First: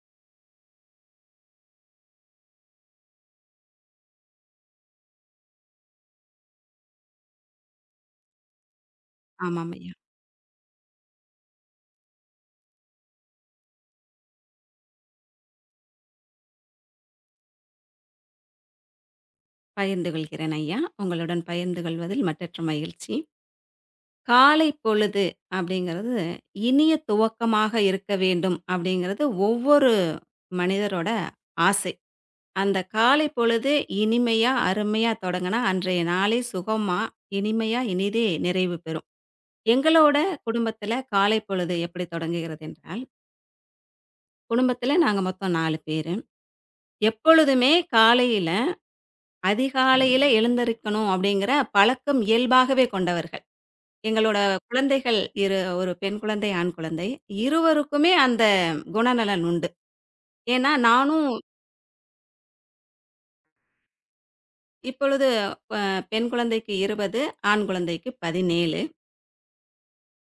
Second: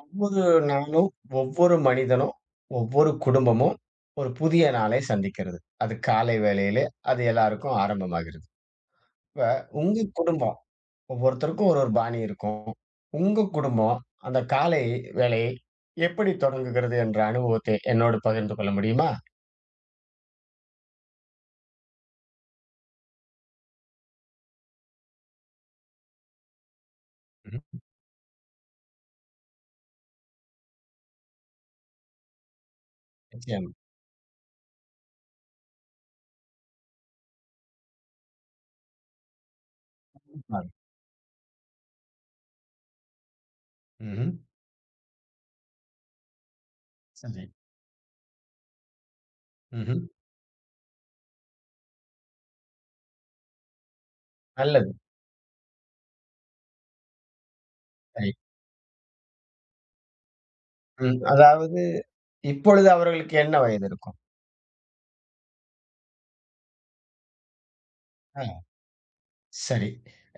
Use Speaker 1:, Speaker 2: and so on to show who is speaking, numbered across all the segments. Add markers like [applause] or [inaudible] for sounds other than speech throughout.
Speaker 1: ஒவ்வொரு நாளும், ஒவ்வொரு மனிதனும், ஒவ்வொரு குடும்பமும் ஒரு புதிய நாளை சந்திக்கிறது. அது காலை வேளையிலே அது எல்லாருக்கும் ஆரம்பமாகிறது. இப்ப
Speaker 2: ஆமாம் ஐயா.
Speaker 1: உங்க குடும்பம் ஒவ்வொருத்தருக்கும் ஒரு ஒரு பாணி இருக்கும். உங்க குடும்பம் அந்த காலை வேலை எப்படி தொடங்குகிறது என்ற அனுபவத்தை என்னோடு பகிர்ந்து கொள்ள முடியுமா?
Speaker 2: பகிர்ந்து கொள்கிறேன் ஐயா. உங்களுடன் பகிர்ந்து கொள்வதில் மட்டற்ற மகிழ்ச்சி. காலை பொழுது அப்படிங்கிறது, இனிய துவக்கமாக
Speaker 1: ம்ஹ்ம்.
Speaker 2: இருக்க வேண்டும் அப்படிங்கிறது ஒவ்வொரு மனிதரோட ஆசை. அந்த காலை
Speaker 1: நிச்சயமா.
Speaker 2: பொழுது இனிமையா, அருமையா தொடங்குனா, அன்றைய நாளே சுகமா, இனிமையா, இனிதே நிறைவு பெறும். எங்களோட குடும்பத்தில காலை பொழுது எப்படி தொடங்குகிறது என்றால்,
Speaker 1: ம்ஹ்ம்.
Speaker 2: குடும்பத்தில நாங்க மொத்தம் 4 பேரு.
Speaker 1: சரி.
Speaker 2: எப்பொழுதுமே காலையில்
Speaker 1: ம்ஹ்ம்.
Speaker 2: அதிகாலையில எழுந்திருக்கணும் அப்படிங்கிற பழக்கம் இயல்பாகவே கொண்டவர்கள். எங்களோட
Speaker 1: நல்லது.
Speaker 2: குழந்தைகள் ஒரு பெண் குழந்தை, ஆண் குழந்தை. இருவருக்குமே
Speaker 1: சரி.
Speaker 2: அந்த குணநலன் உண்டு. ஏன்னா
Speaker 1: ம்.
Speaker 2: நானும்
Speaker 1: அதாவது இப்பொழுது அவர்களுக்கு என்ன வயது இருக்கும்?
Speaker 2: இப்பொழுது பெண் குழந்தைக்கு 20, ஆண் குழந்தைக்கு 17.
Speaker 1: சரி.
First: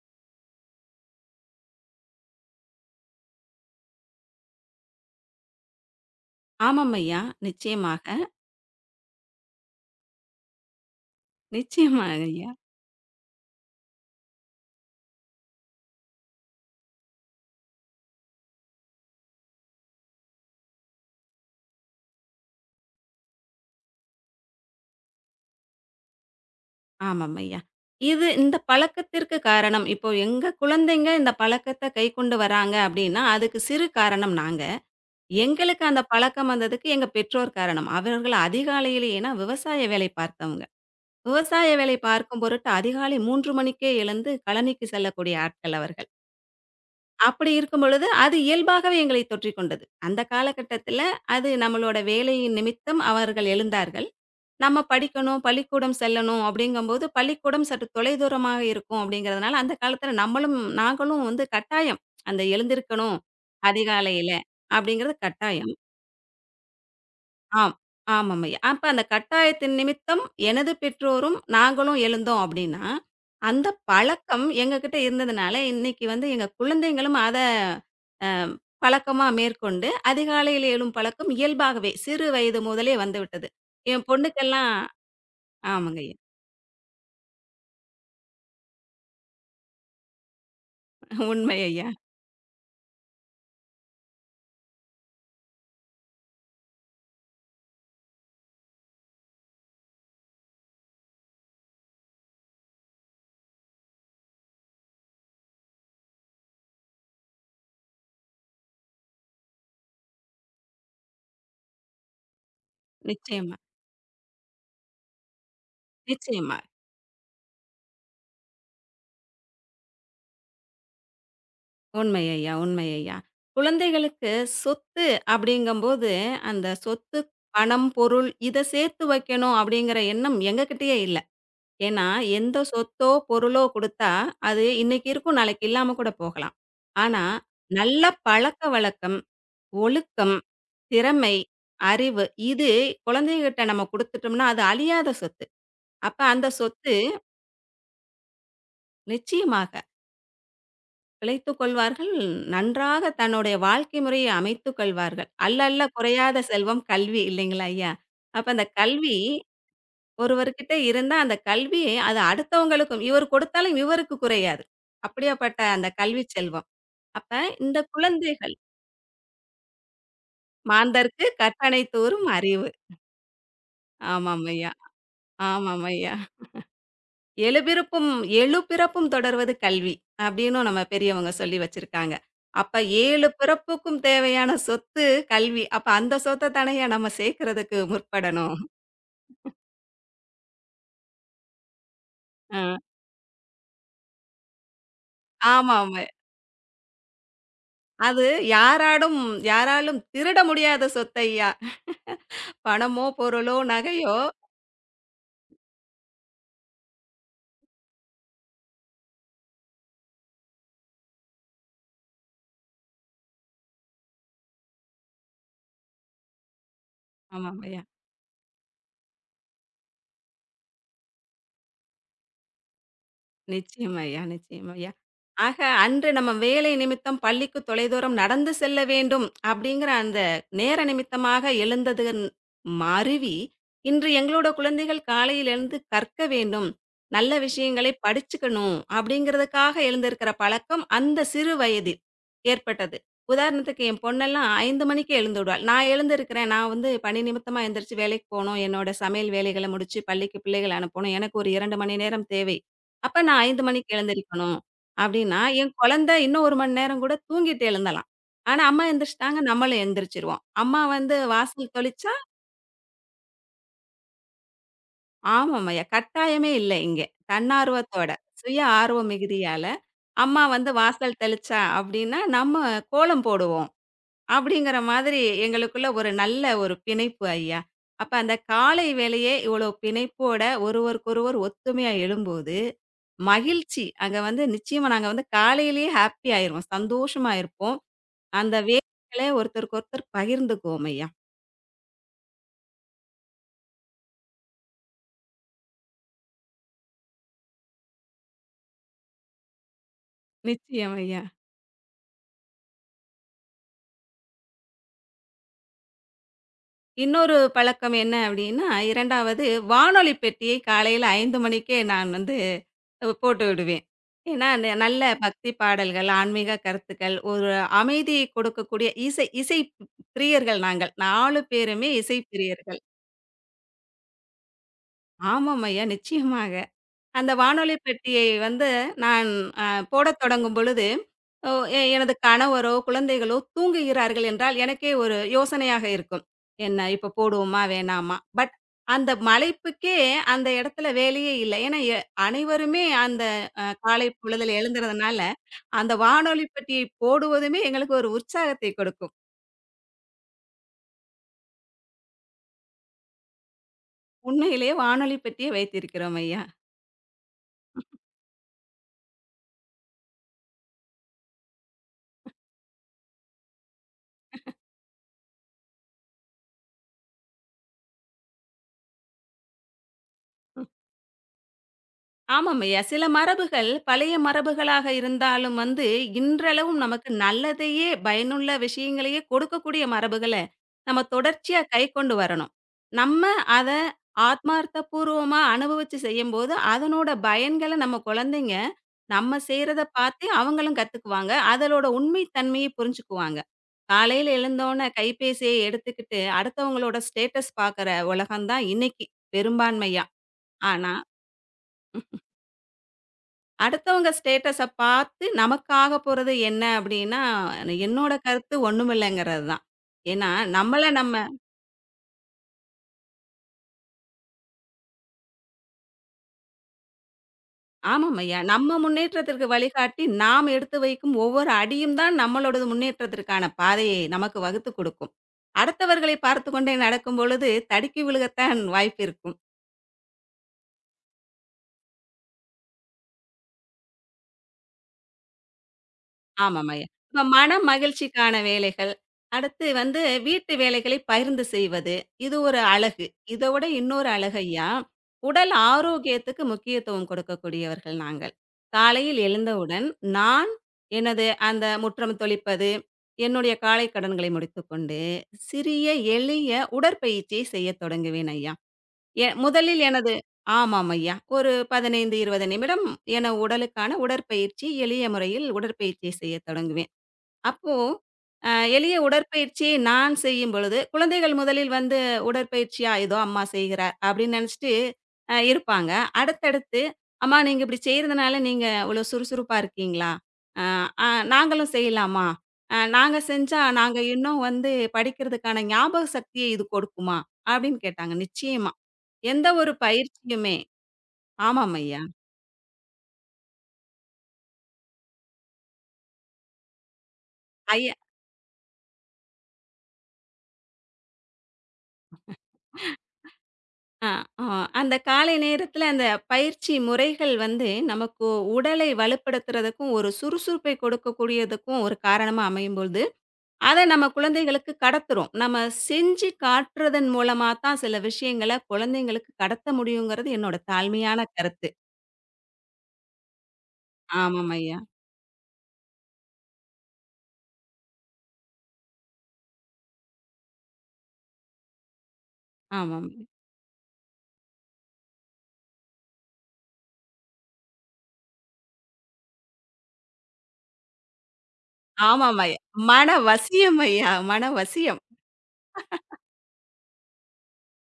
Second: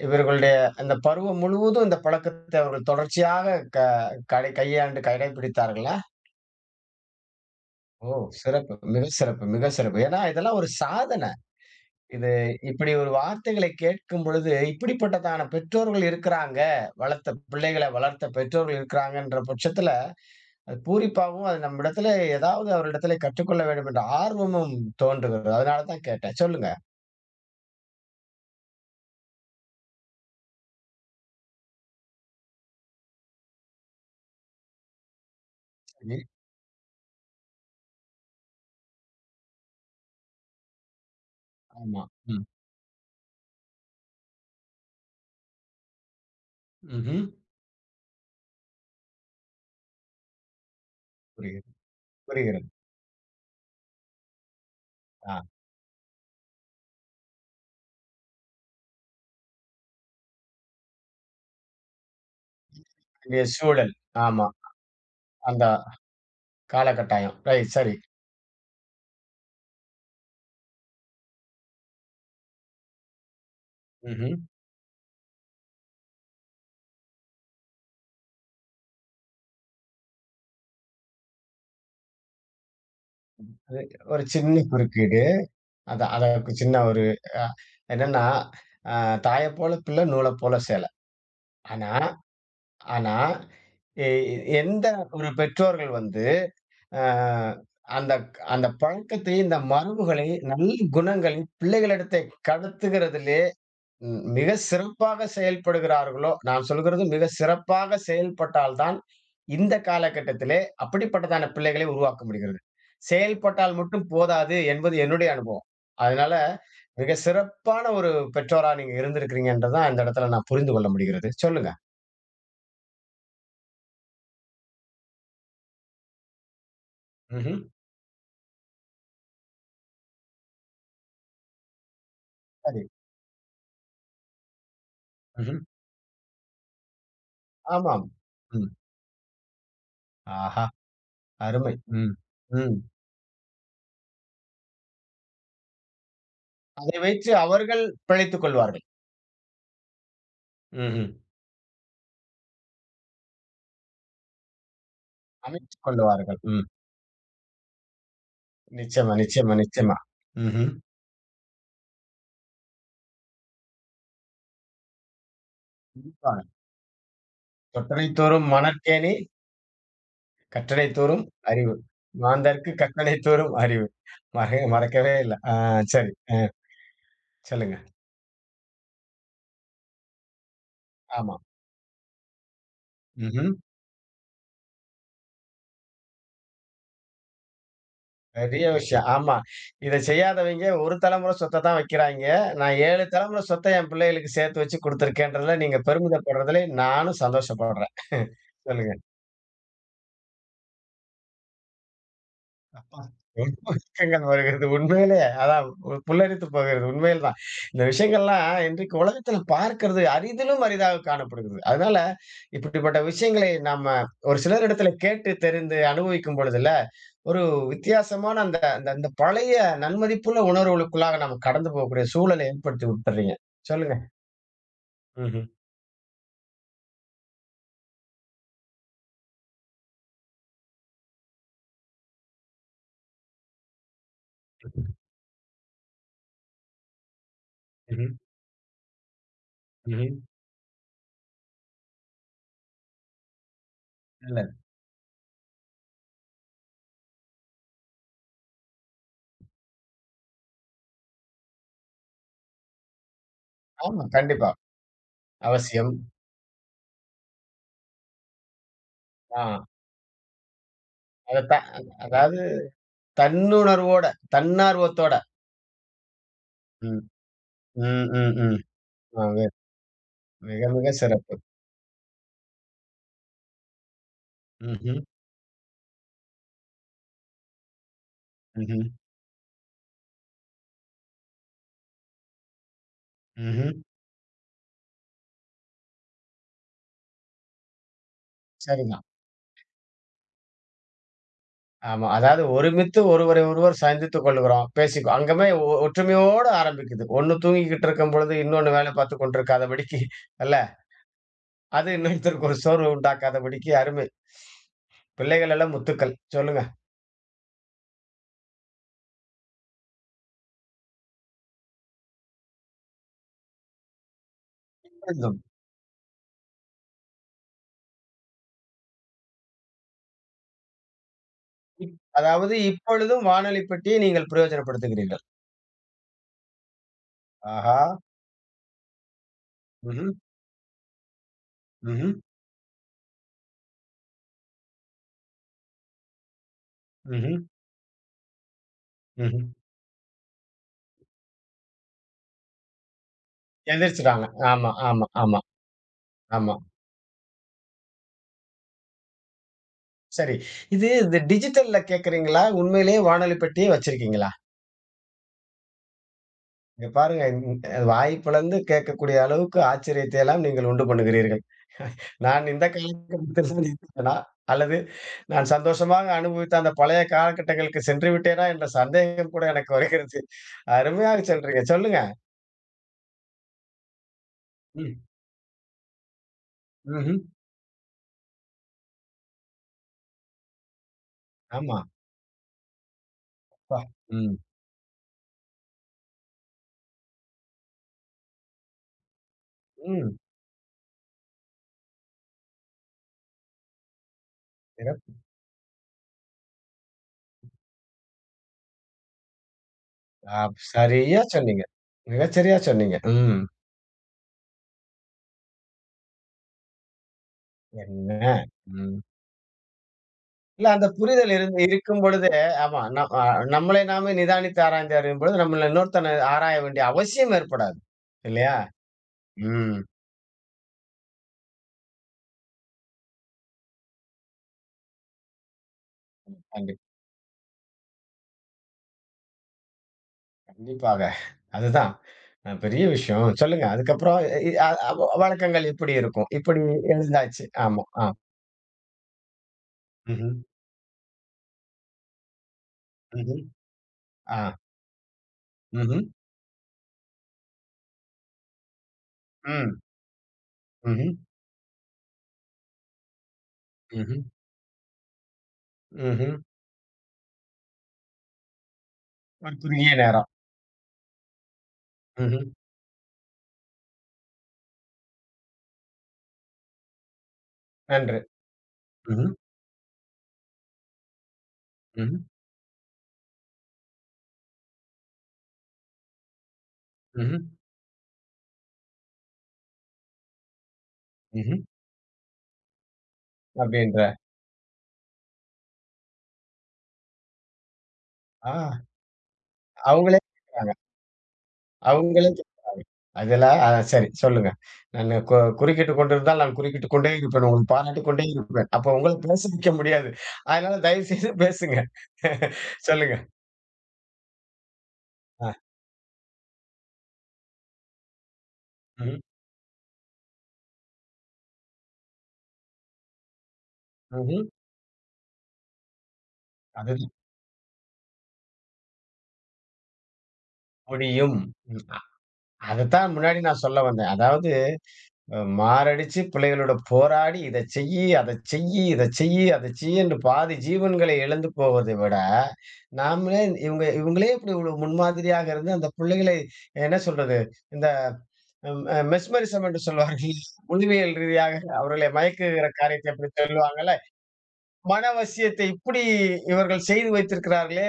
Speaker 1: இவர்களுடைய அந்த பருவம் முழுவதும் இந்த பழக்கத்தை அவர்கள் தொடர்ச்சியாக க கடை கடைபிடித்தார்களா?
Speaker 2: ஆமாம் ஐயா, நிச்சயமாக.
Speaker 1: ஓ! சிறப்பு. மிக சிறப்பு, மிக சிறப்பு. ஏன்னா, இதெல்லாம் ஒரு சாதனை.
Speaker 2: நிச்சயமாக
Speaker 1: இது
Speaker 2: ஐயா.
Speaker 1: இப்படி ஒரு வார்த்தைகளை கேட்கும் பொழுது, இப்படிப்பட்டதான பெற்றோர்கள் இருக்கிறாங்க. வளர்த்த பெற்றோர்கள் இருக்கிறாங்கன்ற பட்சத்தில, அது பூரிப்பாவும் அது நம்மிடத்திலே ஏதாவது அவரிடத்திலே கற்றுக்கொள்ள வேண்டும் என்ற ஆர்வமும் தோன்றுகிறது. அதனால தான் கேட்டேன். சொல்லுங்க.
Speaker 2: ஆமாம் ஐயா. இந்த பழக்கத்திற்கு காரணம் இப்போ எங்க குழந்தைங்க இந்த பழக்கத்த கைக்கொண்டு வராங்க அப்படின்னா, அதுக்கு சிறு காரணம் நாங்க. எங்களுக்கு அந்த
Speaker 1: சரி.
Speaker 2: பழக்கம் வந்ததுக்கு எங்க பெற்றோர் காரணம். அவர்கள் அதிகாலையிலே ஏன்னா விவசாய வேலை பார்த்தவங்க. விவசாய வேலை
Speaker 1: ஆமா.
Speaker 2: பார்க்கும்
Speaker 1: ம்.
Speaker 2: பொருட்டு அதிகாலை 3 மணிக்கே எழுந்து கழனிக்கு செல்லக்கூடிய ஆட்கள் அவர்கள்.
Speaker 1: ம்ஹ்ம்.
Speaker 2: அப்படி இருக்கும் பொழுது, அது இயல்பாகவே எங்களை தொற்றிக் கொண்டது. அந்த காலகட்டத்தில அது
Speaker 1: புரிகிறது,
Speaker 2: நம்மளோட வேலையின்
Speaker 1: புரிகிறது.
Speaker 2: நிமித்தம் அவர்கள் எழுந்தார்கள். நம்ம
Speaker 1: ஆ.
Speaker 2: படிக்கணும், பள்ளிக்கூடம் செல்லணும் அப்படிங்கும்போது, பள்ளிக்கூடம் சற்று தொலைதூரமாக இருக்கும் அப்படிங்கிறதுனால, அந்த காலத்தில நம்மளும் நாங்களும் வந்து கட்டாயம் அந்த எழுந்திருக்கணும்
Speaker 1: இன்றைய சூழல்.
Speaker 2: அதிகாலையில
Speaker 1: ஆமா.
Speaker 2: அப்படிங்கிறது
Speaker 1: அந்த
Speaker 2: கட்டாயம்.
Speaker 1: கால கட்டாயம். ரைட்
Speaker 2: ஆம்.
Speaker 1: சரி.
Speaker 2: ஆமாமா. அப்ப அந்த கட்டாயத்தின் நிமித்தம் எனது பெற்றோரும், நாங்களும் எழுந்தோம் அப்டின்னா, அந்த
Speaker 1: ம்ஹ்ம்.
Speaker 2: பழக்கம் எங்ககிட்ட இருந்ததுனால, இன்னைக்கு வந்து எங்க குழந்தைகளும் அத அ பழக்கமா மேற்கொண்டு, அதிகாலையில எழும் பழக்கம் இயல்பாகவே சிறு வயது முதலே வந்துவிட்டது.
Speaker 1: அது
Speaker 2: என்
Speaker 1: ஒரு சின்ன
Speaker 2: பொண்ணுக்கெல்லாம்
Speaker 1: குறுக்கீடு.
Speaker 2: ஆமாங்க
Speaker 1: அதான்
Speaker 2: ஐயா.
Speaker 1: அதற்கு சின்ன ஒரு அ என்னன்னா, அ தாயைப் போல பிள்ளை, நூலைப் போல சேலை.
Speaker 2: உண்மை ஐயா.
Speaker 1: ஆனா ஆனா எ எ- எந்த ஒரு பெற்றோர்கள் வந்து அ அந்த அந்த பழக்கத்தை, இந்த மரபுகளை, நல்ல குணங்களை பிள்ளைகளிடத்தை கடத்துகிறதிலே ம், மிக சிறப்பாக செயல்படுகிறார்களோ, நான் சொல்கிறது மிக சிறப்பாக செயல்பட்டால் தான், இந்த காலகட்டத்திலே அப்படிப்பட்டதான பிள்ளைகளை உருவாக்க முடிகிறது.
Speaker 2: நிச்சயமா,
Speaker 1: செயல்பட்டால் மட்டும் போதாது என்பது என்னுடைய அனுபவம். அதனால
Speaker 2: நிச்சயமா.
Speaker 1: மிக சிறப்பான ஒரு பெற்றோரா நீங்க இருந்திருக்கிறீங்கன்றது தான் இந்த இடத்துல நான் புரிந்து கொள்ள முடிகிறது. சொல்லுங்க.
Speaker 2: உண்மை ஐயா, உண்மை ஐயா. குழந்தைகளுக்கு சொத்து அப்படிங்கம்போது, அந்த சொத்து,
Speaker 1: ம்ஹ்ம்.
Speaker 2: பணம், பொருள் இத சேர்த்து வைக்கணும் அப்படிங்கிற எண்ணம் எங்ககிட்டயே இல்ல. ஏன்னா, எந்த
Speaker 1: சரி.
Speaker 2: சொத்தோ, பொருளோ குடுத்தா, அது இன்னைக்கு இருக்கும்,
Speaker 1: ம்ஹ்ம்.
Speaker 2: நாளைக்கு இல்லாம கூட போகலாம். ஆனா, நல்ல
Speaker 1: ஆமாம். ம்.
Speaker 2: பழக்கவழக்கம், ஒழுக்கம்,
Speaker 1: ஆஹா!
Speaker 2: திறமை,
Speaker 1: அருமை. ம்.
Speaker 2: அறிவு இது
Speaker 1: ம்.
Speaker 2: குழந்தைகிட்ட நம்ம குடுத்துட்டோம்னா, அது அழியாத சொத்து. அப்ப அந்த சொத்து
Speaker 1: அதை வைத்து அவர்கள் பிழைத்துக் கொள்வார்கள்.
Speaker 2: நிச்சயமாக
Speaker 1: ம்ஹ்ம்.
Speaker 2: பிழைத்துக் கொள்வார்கள். நன்றாக தன்னுடைய வாழ்க்கை முறையை அமைத்துக் கொள்வார்கள். "அல்ல அல்ல
Speaker 1: அமைத்துக் கொள்வார்கள்.
Speaker 2: குறையாத
Speaker 1: ம்.
Speaker 2: செல்வம் கல்வி" இல்லைங்களா ஐயா? அப்ப அந்த
Speaker 1: நிச்சயமா,
Speaker 2: கல்வி
Speaker 1: நிச்சயமா, நிச்சயமா. ம்ஹ்ம்.
Speaker 2: ஒருவர்கிட்ட இருந்தா, அந்த கல்வி அது அடுத்தவங்களுக்கும் இவர் கொடுத்தாலும் இவருக்கு குறையாது. அப்படியாப்பட்ட அந்த கல்வி
Speaker 1: அதான்.
Speaker 2: செல்வம். அப்ப இந்த
Speaker 1: "தொட்டனை தோறும்
Speaker 2: குழந்தைகள்
Speaker 1: மணற்கேணி, கற்றனை தோறும்
Speaker 2: "மாந்தர்க்கு
Speaker 1: அறிவு.
Speaker 2: கற்றனை தூறும் அறிவு."
Speaker 1: மாந்தர்க்கு கற்றனை தோறும் அறிவு."
Speaker 2: ஆமாம்
Speaker 1: மறக்க
Speaker 2: ஐயா,
Speaker 1: மறக்கவே இல்ல. ஆ
Speaker 2: ஆமாம்
Speaker 1: சரி.
Speaker 2: ஐயா.
Speaker 1: சொல்லுங்க.
Speaker 2: எழுபிறப்பும் எழு பிறப்பும் தொடர்வது கல்வி அப்படின்னும் நம்ம பெரியவங்க
Speaker 1: ஆமா.
Speaker 2: சொல்லி வச்சிருக்காங்க. அப்ப 7
Speaker 1: ம்ஹ்ம்.
Speaker 2: பிறப்புக்கும் தேவையான சொத்து கல்வி. அப்ப அந்த சொத்த தானயா நம்ம சேர்க்கறதுக்கு முற்படணும்.
Speaker 1: பெரிய விஷயம். ஆமா. இத செய்யாதவங்க ஒரு தலைமுறை சொத்த தான் வைக்கிறாய்ங்க.
Speaker 2: அ
Speaker 1: நான் 7 தலைமுறை சொத்த என் பிள்ளைகளுக்கு சேர்த்து வச்சு குடுத்துருக்கேன்றதுல நீங்க
Speaker 2: ஆமாமா.
Speaker 1: பெருமிதப்படுறதுல நானும் சந்தோஷப்படுறேன்.
Speaker 2: அது
Speaker 1: [laughs] சொல்லுங்க.
Speaker 2: யாராடும் யாராலும் திருட முடியாத சொத்தையா. பணமோ, பொருளோ,
Speaker 1: ரொம்ப
Speaker 2: நகையோ
Speaker 1: வெட்கங்கள் வருகிறது. உண்மையிலே அதான் புல்லரித்து போகிறது. உண்மையில் தான். இந்த விஷயங்கள்லாம் இன்றைக்கு உலகத்தில பார்க்கிறது அரிதிலும் அரிதாக காணப்படுகிறது. அதனால இப்படிப்பட்ட விஷயங்களை நாம ஒரு சிலரிடத்துல கேட்டு தெரிந்து அனுபவிக்கும் பொழுதுல, ஒரு
Speaker 2: ஆமாம்யா.
Speaker 1: வித்தியாசமான அந்த அந்த அந்த பழைய நன்மதிப்புள்ள உணர்வுகளுக்குள்ளாக நம்ம கடந்து போகக்கூடிய சூழலை ஏற்படுத்தி விட்டுறீங்க. சொல்லுங்க.
Speaker 2: நிச்சயமாய்யா, நிச்சயமாய்யா.
Speaker 1: ம்ஹ்ம்.
Speaker 2: ஆக அன்று நம்ம வேலை நிமித்தம் பள்ளிக்கு தொலைதூரம் நடந்து செல்ல வேண்டும் அப்படிங்கிற அந்த நேர நிமித்தமாக எழுந்ததன் மருவி, இன்று எங்களோட குழந்தைகள் காலையில் எழுந்து கற்க வேண்டும், நல்ல விஷயங்களை
Speaker 1: ம்ஹ்ம்.
Speaker 2: படிச்சுக்கணும் அப்படிங்கிறதுக்காக
Speaker 1: ம்ஹ்ம்.
Speaker 2: எழுந்திருக்கிற பழக்கம் அந்த சிறு வயதில் ஏற்பட்டது. உதாரணத்துக்கு என்
Speaker 1: இல்ல.
Speaker 2: பொண்ணெல்லாம் 5 மணிக்கு எழுந்துடுவாள். நான் எழுந்திருக்கிறேன். நான் வந்து பணி நிமித்தமா எந்திரிச்சு வேலைக்கு போணும். என்னோட சமையல் வேலைகள முடிச்சு பள்ளிக்கு பிள்ளைகள அனுப்பணும். எனக்கு ஒரு 2 மணி நேரம் தேவை. அப்ப நான் 5 மணிக்கு
Speaker 1: ஆமா. கண்டிப்பா.
Speaker 2: எழுந்திரிக்கணும். அப்டின்னா, என்
Speaker 1: அவசியம்.
Speaker 2: குழந்தை இன்னும் 1 மணி நேரம் கூட தூங்கிட்டு எழுந்தலாம். ஆனா, அம்மா எந்திரிச்சுட்டாங்க,
Speaker 1: ஆ.
Speaker 2: நம்மளும் எந்திரிச்சுருவோம். அம்மா வந்து
Speaker 1: அதத்தான்
Speaker 2: வாசல் தொளிச்சா
Speaker 1: அதாவது தன்னுணர்வோட, தன்னார்வத்தோட.
Speaker 2: ஆமாம்மையா, கட்டாயமே இல்ல
Speaker 1: ம்.
Speaker 2: இங்க.
Speaker 1: ம்,
Speaker 2: தன்னார்வத்தோட,
Speaker 1: ம்,
Speaker 2: சுய
Speaker 1: ம்.
Speaker 2: ஆர்வ
Speaker 1: ஆ மிக
Speaker 2: மிகுதியால, அம்மா
Speaker 1: மிக
Speaker 2: வந்து
Speaker 1: மிக
Speaker 2: வாசல்
Speaker 1: சிறப்பு.
Speaker 2: தெளிச்சா அப்டின்னா, நம்ம கோலம் போடுவோம். அப்படிங்கிற
Speaker 1: ம்ஹ்ம்,
Speaker 2: மாதிரி எங்களுக்குள்ள ஒரு நல்ல ஒரு பிணைப்பு ஐயா. அப்ப அந்த
Speaker 1: ம்ஹ்ம்,
Speaker 2: காலை வேளையே இவ்வளோ பிணைப்போட ஒருவருக்கொருவர் ஒத்துமையா எழும்போது,
Speaker 1: ம்ஹ்ம்.
Speaker 2: மகிழ்ச்சி அங்க வந்து நிச்சயமா நாங்க வந்து காலையிலேயே ஹாப்பி ஆயிருவோம். சந்தோஷமா இருப்போம். அந்த
Speaker 1: சரிதான்.
Speaker 2: வேலைகள ஒருத்தருக்கு ஒருத்தர் பகிர்ந்துக்குவோம் ஐயா.
Speaker 1: ஆமா. அதாவது ஒருமித்து ஒருவரை ஒருவர் சந்தித்துக் கொள்கிறோம். பேசிக்கோ அங்கமே ஒற்றுமையோட ஆரம்பிக்குது. ஒண்ணு தூங்கிக்கிட்டு இருக்கும்பொழுது, இன்னொன்னு வேலை பார்த்துக் கொண்டிருக்காதபடிக்கு அல்ல.
Speaker 2: நிச்சயம் ஐயா.
Speaker 1: அது இன்னொருத்தருக்கு ஒரு சோர்வு உண்டாக்காதபடிக்கு அருமை. பிள்ளைகள் எல்லாம் முத்துக்கள். சொல்லுங்க.
Speaker 2: இன்னொரு பழக்கம் என்ன அப்டின்னா, 2வது வானொலி பெட்டியை காலையில 5 மணிக்கே நான் வந்து போட்டு விடுவேன். ஏன்னா, நல்ல
Speaker 1: இருந்தும்.
Speaker 2: பக்தி பாடல்கள், ஆன்மீக கருத்துக்கள், ஒரு அமைதியை கொடுக்கக்கூடிய இசை இசை பிரியர்கள் நாங்கள். 4 பேருமே இசை
Speaker 1: அதாவது
Speaker 2: பிரியர்கள்.
Speaker 1: இப்பொழுதும் வானொலி பெட்டியை நீங்கள் பிரயோஜனப்படுத்துகிறீர்கள்.
Speaker 2: ஆமாம் ஐயா, நிச்சயமாக. அந்த வானொலி
Speaker 1: ஆஹா!
Speaker 2: பெட்டியை வந்து நான் அ
Speaker 1: ம்ஹ்ம்,
Speaker 2: போடத் தொடங்கும் பொழுது, ஒ எ
Speaker 1: ம்ஹ்ம்,
Speaker 2: எனது கணவரோ, குழந்தைகளோ தூங்குகிறார்கள் என்றால் எனக்கே ஒரு யோசனையாக இருக்கும். என்ன இப்ப
Speaker 1: ம்ஹ்ம்,
Speaker 2: போடுவோமா? வேணாமா? அந்த
Speaker 1: ம்ஹ்ம்.
Speaker 2: மலைப்புக்கே அந்த இடத்துல வேலையே இல்ல. ஏன்னா அனைவருமே அந்த காலை
Speaker 1: எந்திரிச்சுட்டாங்க.
Speaker 2: பொழுதில
Speaker 1: ஆமா, ஆமா,
Speaker 2: எழுந்துறதுனால,
Speaker 1: ஆமா,
Speaker 2: அந்த வானொலி
Speaker 1: ஆமா.
Speaker 2: பெட்டியை போடுவதுமே எங்களுக்கு ஒரு உற்சாகத்தை கொடுக்கும்.
Speaker 1: சரி. இது இந்த டிஜிட்டல்ல கேட்கிறீங்களா? உண்மையிலேயே வானொலி பெட்டியே வச்சிருக்கீங்களா?
Speaker 2: உண்மையிலேயே வானொலி பெட்டியை வைத்திருக்கிறோம் ஐயா.
Speaker 1: இங்க பாருங்க இந்த வாய் பிளந்து கேட்கக்கூடிய அளவுக்கு ஆச்சரியத்தை எல்லாம் நீங்கள் உண்டு பண்ணுகிறீர்கள். நான் இந்த காலகட்டத்தில் தான் இருக்கிறேனா? அல்லது நான் சந்தோஷமாக அனுபவித்த அந்த பழைய காலகட்டங்களுக்கு சென்று விட்டேனா என்ற சந்தேகம் கூட எனக்கு வருகிறது. அருமையாக சொல்றீங்க. சொல்லுங்க.
Speaker 2: ஆமாம்யா. சில மரபுகள் பழைய மரபுகளாக
Speaker 1: ம்.
Speaker 2: இருந்தாலும் வந்து, இன்றளவும் நமக்கு
Speaker 1: ம்ஹ்ம்.
Speaker 2: நல்லதையே, பயனுள்ள விஷயங்களையே கொடுக்கக்கூடிய மரபுகள, நம்ம தொடர்ச்சியா
Speaker 1: ஆமா.
Speaker 2: கைக்கொண்டு வரணும். நம்ம அத
Speaker 1: அப்பா! ம்.
Speaker 2: ஆத்மார்த்தபூர்வமா அனுபவிச்சு செய்யும்போது, அதனோட பயன்கள நம்ம குழந்தைங்க, நம்ம செய்றத
Speaker 1: ம்.
Speaker 2: பாத்து அவங்களும் கத்துக்குவாங்க. அதலோட உண்மை தன்மைய புரிஞ்சுக்குவாங்க. காலையில எழுந்தோன
Speaker 1: சிறப்
Speaker 2: கைபேசிய எடுத்துக்கிட்டு, அடுத்தவங்களோட ஸ்டேட்டஸ் பாக்குற உலகம் தான் இன்னைக்கு பெரும்பான்மையா.
Speaker 1: ஆ
Speaker 2: ஆனா
Speaker 1: சரியா சொன்னீங்க. மிகச் சரியா சொன்னீங்க. ம்.
Speaker 2: அடுத்தவங்க ஸ்டேட்டஸ பார்த்து, நமக்கு ஆகப் போறது என்ன அப்டின்னா,
Speaker 1: என்ன?
Speaker 2: என்னோட கருத்து
Speaker 1: ம்.
Speaker 2: ஒண்ணுமில்லங்கிறது தான். ஏன்னா,
Speaker 1: இல்ல
Speaker 2: நம்மள
Speaker 1: அந்த
Speaker 2: நம்ம
Speaker 1: புரிதல் இருந்து இருக்கும் பொழுது, ஆமா ந அ நம்மளை நாமே நிதானித்து ஆராய்ந்து அறியும் பொழுது, நம்மள இன்னொருத்தனை ஆராய வேண்டிய அவசியம் ஏற்படாது.
Speaker 2: ஆமாம்யா.
Speaker 1: இல்லையா?
Speaker 2: நம்ம முன்னேற்றத்திற்கு
Speaker 1: ம்.
Speaker 2: வழிகாட்டி, நாம் எடுத்து வைக்கும் ஒவ்வொரு அடியும் தான் நம்மளோடது முன்னேற்றத்திற்கான பாதையை நமக்கு வகுத்துக் குடுக்கும். அடுத்தவர்களை பார்த்துக் கொண்டே
Speaker 1: கண்டிப்
Speaker 2: நடக்கும் பொழுது, தடுக்கி விழுகத்தான் வாய்ப்பு இருக்கும்.
Speaker 1: கண்டிப்பாக. அதுதான். பெரிய விஷயம். சொல்லுங்க. அதுக்கப்புறம் இ இ- அ அவ வழக்கங்கள் இப்படி இருக்கும். இப்படி
Speaker 2: ஆமாமா. இப்ப
Speaker 1: எழுந்தாச்சு.
Speaker 2: மன
Speaker 1: ஆமா. ஆ.
Speaker 2: மகிழ்ச்சிக்கான வேலைகள். அடுத்து வந்து
Speaker 1: ம்ஹ்ம்.
Speaker 2: வீட்டு வேலைகளை பகிர்ந்து செய்வது. இது ஒரு அழகு.
Speaker 1: ம்ஹ்ம்.
Speaker 2: இதவிட இன்னொரு
Speaker 1: ஆ.
Speaker 2: அழகையா, உடல்
Speaker 1: ம்ஹ்ம்.
Speaker 2: ஆரோக்கியத்துக்கு முக்கியத்துவம் கொடுக்கக்கூடியவர்கள் நாங்கள். காலையில்
Speaker 1: ம்.
Speaker 2: எழுந்தவுடன் நான்
Speaker 1: ம்ஹ்ம்.
Speaker 2: எனது அந்த முற்றம் தொளிப்பது, என்னுடைய காலை
Speaker 1: ம்ஹ்ம்.
Speaker 2: கடன்களை முடித்துக்கொண்டு, சிறிய
Speaker 1: ம்ஹ்ம்.
Speaker 2: எளிய உடற்பயிற்சியை செய்யத் தொடங்குவேன் ஐயா.
Speaker 1: ஒரு
Speaker 2: முதலில்
Speaker 1: குறுகிய
Speaker 2: எனது
Speaker 1: நேரம்.
Speaker 2: ஆமாம் ஐயா. ஒரு 15,
Speaker 1: ம்ஹ்ம்.
Speaker 2: 20 நிமிடம் என உடலுக்கான உடற்பயிற்சி எளிய முறையில் உடற்பயிற்சி செய்யத் தொடங்குவேன். அப்போ,
Speaker 1: நன்று.
Speaker 2: அ எளிய
Speaker 1: ம்ஹ்ம்.
Speaker 2: உடற்பயிற்சியை நான் செய்யும் பொழுது, குழந்தைகள் முதலில் வந்து
Speaker 1: ம்ஹ்ம்.
Speaker 2: உடற்பயிற்சியா ஏதோ அம்மா செய்கிறார் அப்படின்னு நினைச்சுட்டு இருப்பாங்க. அடுத்தடுத்து,
Speaker 1: ம்ஹ்ம்.
Speaker 2: "அம்மா நீங்க இப்படி செய்றதுனால நீங்க இவ்வளோ சுறுசுறுப்பா இருக்கீங்களா? அ அ
Speaker 1: ம்ஹ்ம்.
Speaker 2: நாங்களும் செய்யலாமா? நாங்க செஞ்சா நாங்க
Speaker 1: அப்படின்ற.
Speaker 2: இன்னும் வந்து படிக்கிறதுக்கான ஞாபக சக்தியை இது கொடுக்குமா?" அப்படின்னு கேட்டாங்க.
Speaker 1: ஆ.
Speaker 2: நிச்சயமா. எந்த ஒரு
Speaker 1: அவங்களே
Speaker 2: பயிற்சியுமே
Speaker 1: கேட்கிறாங்க.
Speaker 2: ஆமாம் ஐயா.
Speaker 1: அவங்களே அதெல்லாம் சரி சொல்லுங்க. நானு கு குறுக்கிட்டுக் கொண்டிருந்தால், நான் குறுக்கிட்டுக் கொண்டே இருப்பேன். உங்களை
Speaker 2: ஐ
Speaker 1: பாராட்டிக் கொண்டே இருப்பேன். அப்ப உங்கள பேச வைக்க முடியாது. அதனால தயவு செய்து பேசுங்க. [laughs] சொல்லுங்க.
Speaker 2: ஆ, ஆ. அந்த காலை
Speaker 1: அ.
Speaker 2: நேரத்தில அந்த பயிற்சி முறைகள் வந்து, நமக்கு உடலை
Speaker 1: ம்.
Speaker 2: வலுப்படுத்துறதுக்கும், ஒரு சுறுசுறுப்பை கொடுக்கக்கூடியதுக்கும் ஒரு காரணமா அமையும்பொழுது, அத நம்ம
Speaker 1: ம்ஹ்ம்.
Speaker 2: குழந்தைகளுக்கு கடத்துறோம். நம்ம செஞ்சு காட்டுறதன்
Speaker 1: அதுதான்
Speaker 2: மூலமா தான் சில விஷயங்கள குழந்தைங்களுக்கு கடத்த முடியுங்கிறது என்னோட தாழ்மையான
Speaker 1: முடியும்.
Speaker 2: கருத்து.
Speaker 1: ம். அதத்தான் முன்னாடி நான் சொல்ல வந்தேன். அதாவது
Speaker 2: ஆமாம் ஐயா.
Speaker 1: மாரடிச்சு பிள்ளைகளோட போராடி, இத செய்யி, அத செய்யி, இத செய்யி, அத செய்யி என்று பாதி ஜீவன்களை இழந்து போவதை விட,
Speaker 2: ஆமாம்.
Speaker 1: நாமளே இவங்களே இப்படி ஒரு முன்மாதிரியாக இருந்து அந்த பிள்ளைகளை என்ன சொல்றது? இந்த ம் அ மெஸ்மரிசம் என்று சொல்வார்கள். உளவியல் ரீதியாக அவர்களை
Speaker 2: ஆமாம் ஐயா.
Speaker 1: மயக்குகிற
Speaker 2: மன
Speaker 1: காரியத்தை அப்படி
Speaker 2: வசியம்
Speaker 1: சொல்லுவாங்கல்ல.
Speaker 2: ஐயா. மன வசியம்.
Speaker 1: மன வசியத்தை இப்படி இவர்கள் செய்து வைத்திருக்கிறார்களே,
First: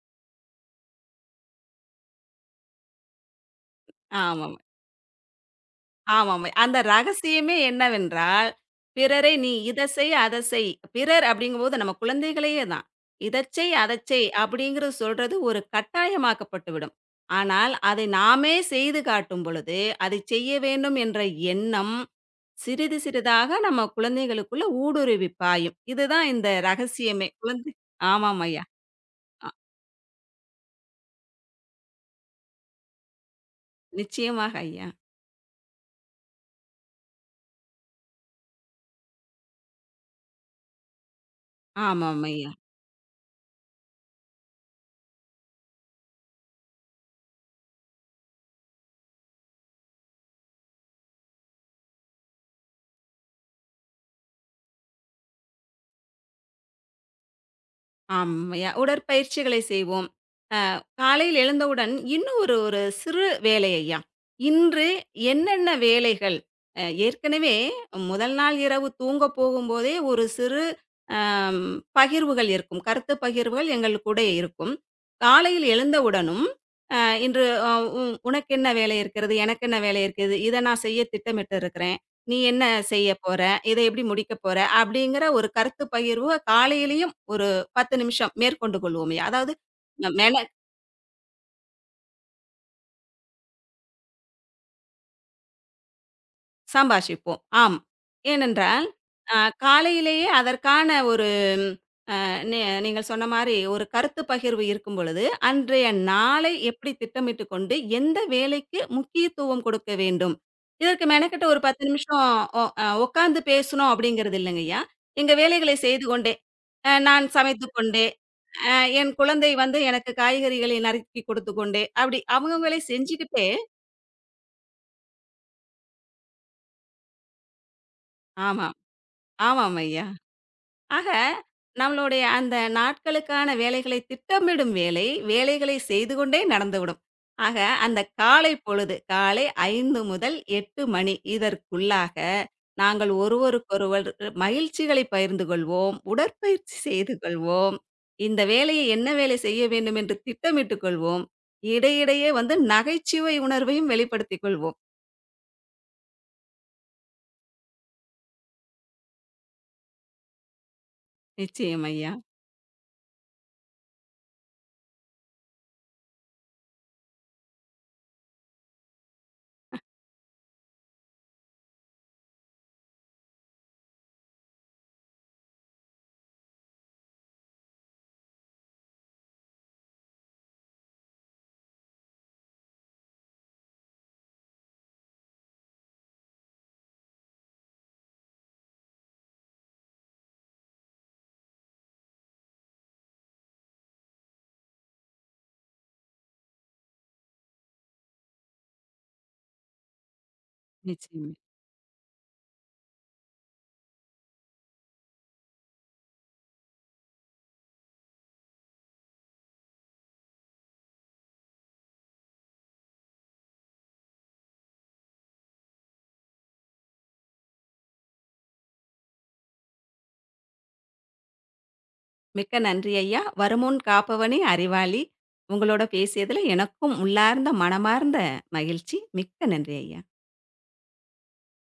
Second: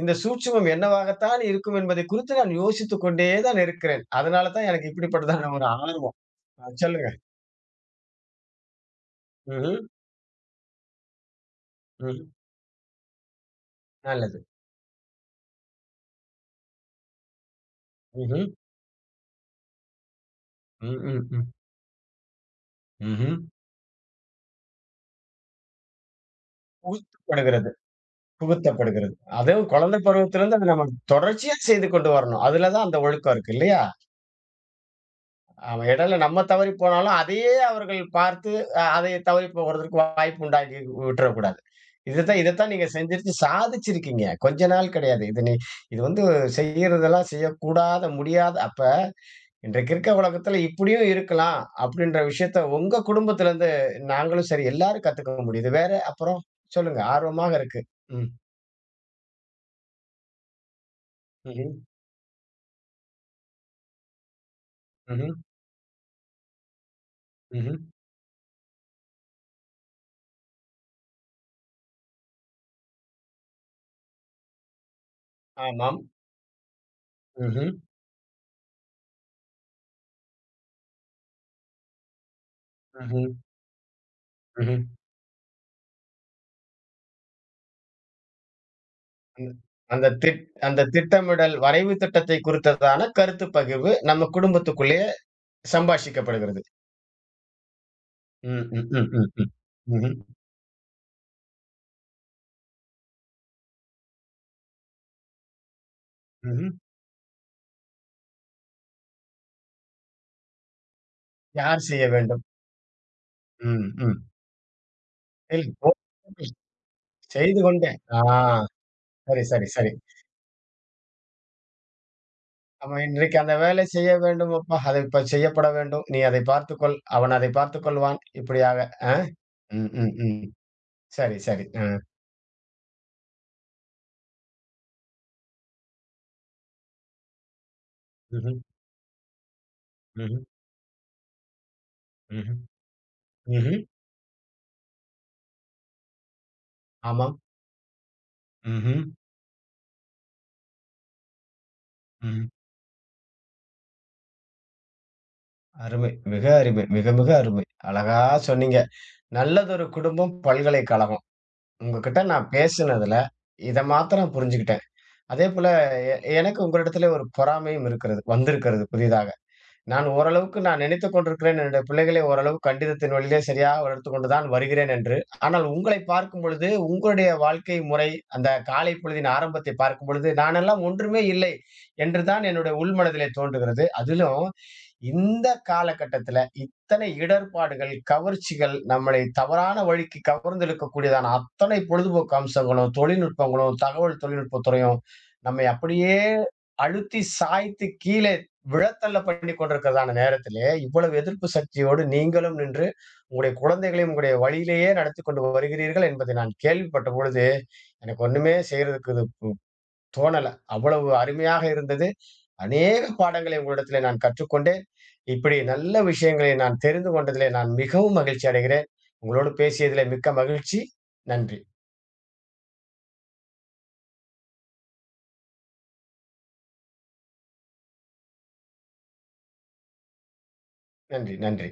Speaker 1: இந்த சூட்சுமம் என்னவாகத்தான் இருக்கும் என்பதை குறித்து நான் யோசித்துக் கொண்டே தான் இருக்கிறேன். அதனால
Speaker 2: ஆமாம்.
Speaker 1: தான் எனக்கு இப்படிப்பட்டதான ஒரு ஆர்வம்.
Speaker 2: ஆமாமா. அந்த
Speaker 1: சொல்லுங்க.
Speaker 2: ரகசியமே என்னவென்றால், பிறரை நீ
Speaker 1: ம்ஹ்ம்.
Speaker 2: இத செய், அத செய். பிறர் அப்படிங்கும்போது நம்ம
Speaker 1: ம்.
Speaker 2: குழந்தைகளையே தான். "இதச் செய், அதச் செய்"
Speaker 1: நல்லது.
Speaker 2: அப்படிங்கிறது சொல்றது ஒரு கட்டாயமாக்கப்பட்டுவிடும். ஆனால், அதை
Speaker 1: ம்ஹ்ம்.
Speaker 2: நாமே செய்து காட்டும் பொழுது, அதை செய்ய
Speaker 1: ம்,
Speaker 2: வேண்டும் என்ற
Speaker 1: ம், ம்.
Speaker 2: எண்ணம் சிறிது
Speaker 1: ம்ஹ்ம்.
Speaker 2: சிறிதாக நம்ம குழந்தைகளுக்குள்ள ஊடுருவி பாயும். இதுதான் இந்த ரகசியமே.
Speaker 1: புகுத்தப்படுகிறது,
Speaker 2: குழந்தை ஆமாம் ஐயா.
Speaker 1: புகுத்தப்படுகிறது.
Speaker 2: அ
Speaker 1: அதுவும் குழந்தை பருவத்திலிருந்து அத நம்ம தொடர்ச்சியா செய்து கொண்டு வரணும். அதுல தான் அந்த ஒழுக்கம் இருக்கு இல்லையா?
Speaker 2: நிச்சயமாக ஐயா.
Speaker 1: ஆமா. இடையில நம்ம தவறி போனாலும், அதையே அவர்கள் பார்த்து அதை தவறி போகுறதற்கு வாய்ப்பு உண்டாக்கி விட்டுறக்கூடாது.
Speaker 2: ஆமாம்
Speaker 1: இதுதான்
Speaker 2: ஐயா.
Speaker 1: இதத்தான் நீங்க செஞ்சிருச்சு சாதிச்சிருக்கீங்க. கொஞ்ச நாள் கிடையாது. இது நீ இது வந்து செய்யிறதெல்லாம் செய்யக்கூடாத, முடியாத அப்ப இன்றைக்கு இருக்க உலகத்துல இப்படியும் இருக்கலாம், அப்படின்ற விஷயத்த உங்க குடும்பத்திலருந்து நாங்களும் சரி எல்லாரும் கத்துக்க முடியுது. வேற அப்புறம் சொல்லுங்க. ஆர்வமாக இருக்கு. ம்.
Speaker 2: ஆமாம் ஐயா. உடற்பயிற்சிகளை செய்வோம். காலையில்
Speaker 1: ம்ஹ்ம்.
Speaker 2: எழுந்தவுடன் இன்னும் ஒரு ஒரு சிறு வேலை ஐயா. இன்று
Speaker 1: ம்ஹ்ம்.
Speaker 2: என்னென்ன வேலைகள்? ஏற்கனவே
Speaker 1: ம்ஹ்ம்.
Speaker 2: முதல் நாள் இரவு தூங்க போகும்போதே ஒரு சிறு அம் பகிர்வுகள் இருக்கும். கருத்து பகிர்வுகள் எங்களுக்கூட இருக்கும். காலையில்
Speaker 1: ஆமாம்.
Speaker 2: எழுந்தவுடனும், அ இன்று
Speaker 1: ம்ஹ்ம்.
Speaker 2: அ உ உனக்கு என்ன வேலை இருக்கிறது? எனக்கு என்ன வேலை இருக்கிறது? இத நான் செய்ய திட்டமிட்டு இருக்கிறேன். நீ என்ன செய்ய
Speaker 1: ம்ஹ்ம்.
Speaker 2: போற? இத எப்படி முடிக்க போற?
Speaker 1: ம்ஹ்ம்.
Speaker 2: அப்படிங்கிற ஒரு கருத்து பகிர்வு காலையிலயும் ஒரு 10 நிமிஷம் மேற்கொண்டு கொள்வோம் ஐயா. அதாவது
Speaker 1: ம். அந்த திட் அந்த திட்டமிடல் வரைவு திட்டத்தை குறித்ததான கருத்து பகிர்வு நம்ம குடும்பத்துக்குள்ளேயே சம்பாஷிக்கப்படுகிறது.
Speaker 2: சம்பாஷிப்போம். ஆம்.
Speaker 1: ம், ம்,
Speaker 2: ஏனென்றால்,
Speaker 1: ம், ம்,
Speaker 2: அ
Speaker 1: ம். ம்ஹ்ம்,
Speaker 2: காலையிலேயே அதற்கான ஒரு அ நீ நீங்கள் சொன்ன மாரி ஒரு கருத்து பகிர்வு இருக்கும் பொழுது, அன்றைய நாளை
Speaker 1: ம்ஹ்ம்.
Speaker 2: எப்படி திட்டமிட்டுக் கொண்டு, எந்த வேலைக்கு முக்கியத்துவம் கொடுக்க வேண்டும்? இதற்கு மெனக்கெட்டு ஒரு 10
Speaker 1: யார் செய்ய
Speaker 2: நிமிஷம்
Speaker 1: வேண்டும்?
Speaker 2: ஒ அ உட்கார்ந்து
Speaker 1: ம்,
Speaker 2: பேசணும்
Speaker 1: ம்.
Speaker 2: அப்படிங்கிறது இல்லைங்கய்யா. எங்க
Speaker 1: இல்
Speaker 2: வேலைகளை செய்து கொண்டே, நான்
Speaker 1: செய்து
Speaker 2: சமைத்துக்
Speaker 1: கொண்டேன்.
Speaker 2: கொண்டே,
Speaker 1: ஆ
Speaker 2: அ என்
Speaker 1: சரி,
Speaker 2: குழந்தை
Speaker 1: சரி,
Speaker 2: வந்து
Speaker 1: சரி.
Speaker 2: எனக்கு காய்கறிகளை நறுக்கி கொடுத்துக் கொண்டே, அப்படி அவங்கவங்களே
Speaker 1: ஆமா இன்றைக்கு
Speaker 2: செஞ்சுக்கிட்டே
Speaker 1: அந்த வேலை செய்ய வேண்டும் அப்பா. அது இப்ப செய்யப்பட வேண்டும். நீ அதை பார்த்துக்கொள். அவன் அதை பார்த்துக்கொள்வான்.
Speaker 2: ஆமாம்.
Speaker 1: இப்படியாக. ஆ.
Speaker 2: ஆமாம்
Speaker 1: ம்,
Speaker 2: ஐயா.
Speaker 1: ம், ம்.
Speaker 2: ஆக,
Speaker 1: சரி, சரி. அ.
Speaker 2: நம்மளுடைய அந்த நாட்களுக்கான வேலைகளை திட்டமிடும் வேலை, வேலைகளை செய்து கொண்டே நடந்துவிடும். ஆக, அந்த காலை
Speaker 1: ம்ஹ்ம்,
Speaker 2: பொழுது, காலை 5
Speaker 1: ம்ஹ்ம்,
Speaker 2: முதல் 8 மணி இதற்குள்ளாக,
Speaker 1: ம்ஹ்ம்,
Speaker 2: நாங்கள்
Speaker 1: ம்ஹ்ம்.
Speaker 2: ஒருவருக்கொருவர் மகிழ்ச்சிகளை பகிர்ந்து கொள்வோம், உடற்பயிற்சி செய்து
Speaker 1: ஆமாம்.
Speaker 2: கொள்வோம், இந்த வேலையை
Speaker 1: ம்ஹ்ம்,
Speaker 2: என்ன வேலை செய்ய வேண்டும் என்று திட்டமிட்டுக் கொள்வோம். இடையிடையே
Speaker 1: ம்.
Speaker 2: வந்து நகைச்சுவை உணர்வையும் வெளிப்படுத்திக் கொள்வோம்.
Speaker 1: அருமை. மிக அருமை. மிக, மிக அருமை. அழகா சொன்னீங்க. நல்லதொரு குடும்பம் பல்கலைக்கழகம்.
Speaker 2: நிச்சயம் ஐயா,
Speaker 1: உங்ககிட்ட நான் பேசினதுல, இத மாத்திரம் புரிஞ்சுகிட்டேன். அதேபோல எ எனக்கு உங்களிடத்திலே ஒரு பொறாமையும் இருக்கிறது. வந்திருக்கிறது புதிதாக. நான் நினைத்துக் கொண்டிருக்கிறேன். என்னுடைய பிள்ளைகளை ஓரளவு கண்டிதத்தின் வழியிலே சரியா வளர்த்துக் கொண்டு தான் வருகிறேன் என்று. ஆனால் உங்களை பார்க்கும் பொழுது, உங்களுடைய வாழ்க்கை முறை, அந்த காலை பொழுதின் ஆரம்பத்தை பார்க்கும் பொழுது, நானெல்லாம் ஒன்றுமே இல்லை என்று தான் என்னுடைய உள்மனதிலே தோன்றுகிறது. அதிலும் இந்த காலகட்டத்தில இத்தனை இடர்பாடுகள், கவர்ச்சிகள், நம்மளை தவறான வழிக்கு கவர்ந்திழுக்கக்கூடியதான அத்தனை பொழுதுபோக்கு அம்சங்களும், தொழில்நுட்பங்களும், தகவல் தொழில்நுட்பத் துறையும் நம்மை அப்படியே அழுத்தி சாய்த்து கீழ விழத்தள்ள பண்ணிக் கொண்டிருக்கிறதான நேரத்திலே, இவ்வளவு
Speaker 2: நிச்சயம்.
Speaker 1: எதிர்ப்பு சக்தியோடு நீங்களும் நின்று, உங்களுடைய குழந்தைகளையும் உங்களுடைய வழியிலேயே நடத்திக் கொண்டு வருகிறீர்கள் என்பதை நான் கேள்விப்பட்ட பொழுது, எனக்கு ஒண்ணுமே செய்யறதுக்கு இது தோணல. அவ்வளவு அருமையாக இருந்தது. அநேக பாடங்களை உங்களிடத்திலே நான் கற்றுக்கொண்டேன். இப்படி நல்ல விஷயங்களை நான் தெரிந்து கொண்டதிலே நான் மிகவும் மகிழ்ச்சி அடைகிறேன். உங்களோடு பேசியதிலே மிக்க மகிழ்ச்சி. நன்றி,
Speaker 2: மிக்க நன்றி ஐயா. வருமுன் காப்பவனே அறிவாளி. உங்களோட பேசியதுல எனக்கும் உள்ளார்ந்த, மனமார்ந்த மகிழ்ச்சி. மிக்க நன்றி ஐயா.
Speaker 1: நன்றி, நன்றி.